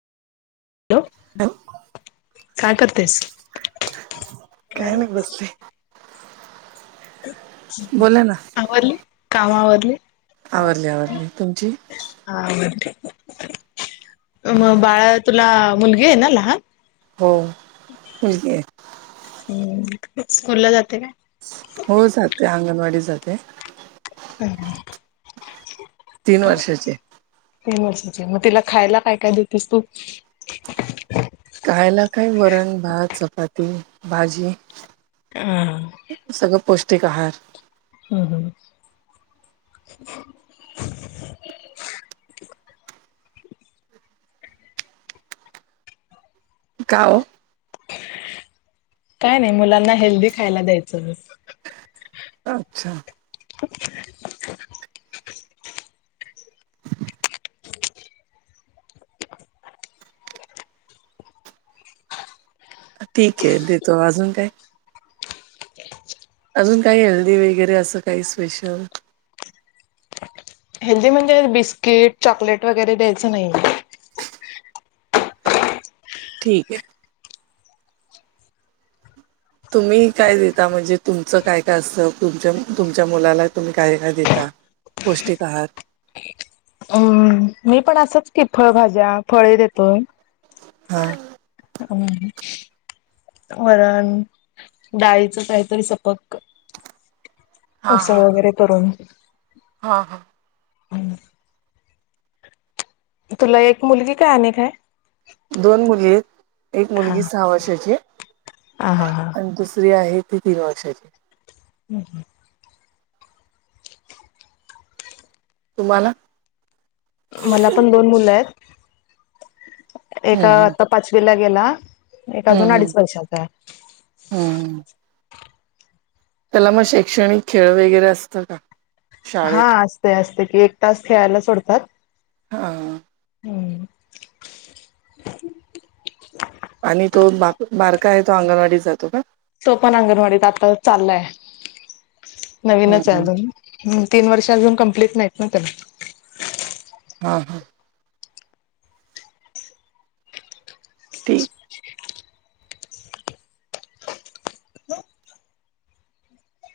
Hello, काय करतेस. काय नाही बसले बोला ना आवरली, काम आवरली. आवरली, आवरली, तुमची? हा, म बाळा तुला मुलगीये ना, लहान. हो. हम्म स्कूल ला जाते काय? हो जाते, अंगणवाडी जाते. का [unintelligible] तीन वर्षाचे. तीन वर्षाच्या, म तिला खायला काय काय देतस तू. खायला काय वरण, भात, चपाती, भाजी. ह ह. सगळं पौष्टिक आहार. हम्म हम्म हम्म. का ओ. काय नाही, मुलांना हेल्दी खायला द्यायचं. अच्छा. [unintelligible] ठीके देतो, अजून काय? अजून काही हेल्दी वगैरे असं काही, स्पेशल. हेल्दी म्हणजे, बिस्किट, चॉकलेट वगैरे द्यायचं नाहीये. ठीके. तुम्ही काय देता, म्हणजे तुमचं काय काय असतं, तुमच्या तुमच्या मुलाला तुम्ही काय काय देता. पौष्टिक आहार. अम्म. मी पण असच की, फळभाज्या, फळे देतो. हा. हम्म. वरण, डाळीचं काहीतरी सपक हा उसळ हा वगैरे करून. हा हा. हम्म. तुला एक मुलगी काय, आणि काय? दोन मुली येत, एक हा मुलगी सहा वर्षाची ये, हा हा हा आणि दुसरी आहे, ती तीन वर्षांची. हम्म ह. तुम्हाला मला पण दोन मुलं येत एक हम्म हम्म आता पाचवीला गेला. एका अजून हम्म अडीच हम्म वर्षाचाय. हम्म त्याला मग शैक्षणिक खेळ वगैरे असतं का? हा शाळेत असतय असतय की एक तास खेळायला सोडतात. हां हम्म आणि तो बा बारका आहे तो अंगणवाडीत जातो का? तो पण अंगणवाडीत आता चाललाय हम्म नवीनच आहे हम्म. अजून. हम्म तीन वर्ष अजुन कंप्लीट नाहीत ना त्याला हा हां. ठीक